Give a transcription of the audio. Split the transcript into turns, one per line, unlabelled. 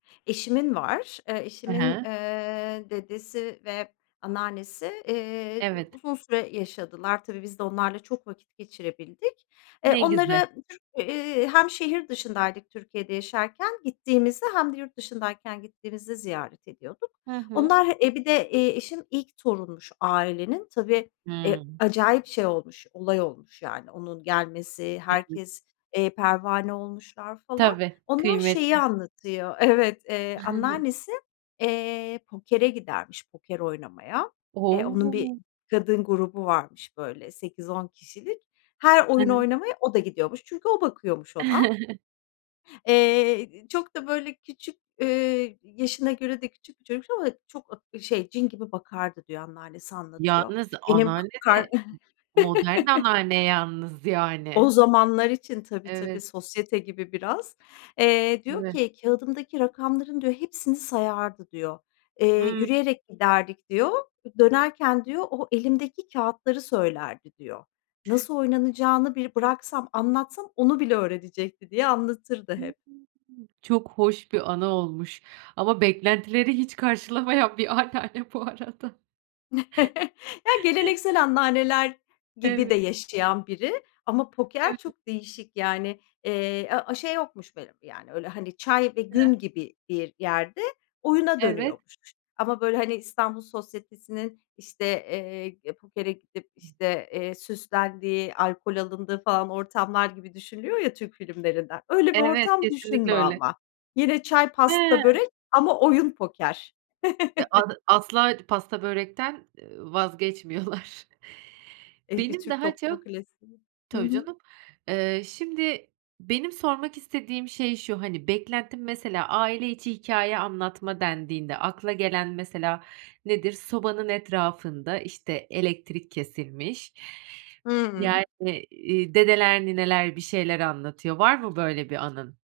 Eşimin var. Eee,
I
eşimin,
hı.
eee, dedesi ve anneannesi, eee, d
Evet.
uzun süre yaşadılar. Tabii biz de onlarla çok vakit geçirebildik. Eee,
Ne güze
onlara [unintelligible] eee, hem şehir dışındaydık, Türkiye'de yaşarken gittiğimizde, hem de yurt dışındayken gittiğimizde ziyaret ediyorduk.
Hı hı.
Onlar e bir de, eee, eşim ilk torunmuş ailenin. Tabii, e
Hımm.
acayip şey olmuş, olay olmuş yani onun gelmesi
Evet.
herkes, eee, pervane olmuşlar falan.
Tabii,
Onlar şeyi
kıymetli.
anlatıyor. Evet, eee, anneannesi, eee, pokere gidermiş, poker oynamaya. Eee, onun bir
O!
kadın grubu varmış, böyle, 8-10 kişilik. Her oyun
[unintelligible]
oynamaya, o da gidiyormuş çünkü o bakıyormuş ona. Eee, iii, çok da, böyle, küçük, eee, yaşına göre de küçük çocukmuş ama çok ak şey cin gibi bakardı diyor anneannesi anlatıyor.
Yalnız
Benim k
anneanne
kar
de modern anneanne yalnız
O
yani.
zamanlar için tabii, tabii,
Evet.
sosyete gibi biraz. Eee, diyor
Tabii.
ki, kağıdımdaki rakamların, diyor, hepsini sayardı, diyor. Eee,
Hımm.
yürüyerek giderdik diyor. Dönerken, diyor, o elimdeki kağıtları söylerdi, diyor. Nasıl oynanacağını bir bıraksam anlatsam onu bile öğrenecekti diye anlatırdı
Hımm.
hep.
Çok hoş bir anı olmuş, ama beklentileri hiç karşılamayan bir anneanne bu arada.
Ya geleneksel anneanneler gibi
Eve
de yaşayan biri ama
Ev
poker çok değişik yani, eee, a a şey yokmuş benim yani öyle, hani, çay ve gün
[unintelligible]
gibi bir yerde oyuna
Evet.
dönüyormuş ama, böyle, hani, İstanbul sosyetesinin işte, eee, pokere gidip işte, eee, süslendiği alkol alındığı falan ortamlar gibi düşünülüyor ya Türk filmlerinden. Öyle bir
Evet,
ortam
kesinlikle
düşünme
öyle.
ama. Yine çay,
He.
pasta, börek ama oyun poker.
E ad asla d pasta börekten, eee, vazgeçmiyorlar.
Eee, bir
Benim
Türk
daha
toplumu
çok
klasiği. Hı
tabii
hı.
canım, eee, şimdi benim sormak istediğim şey şu, hani, beklentim mesela aile içi hikâye anlatma dendiğinde, akla gelen mesela nedir sobanın etrafında, işte, elektrik kesilmiş,
Hımm.
yani, iii, dedeler nineler bir şeyler anlatıyor. Var mı böyle bir anın?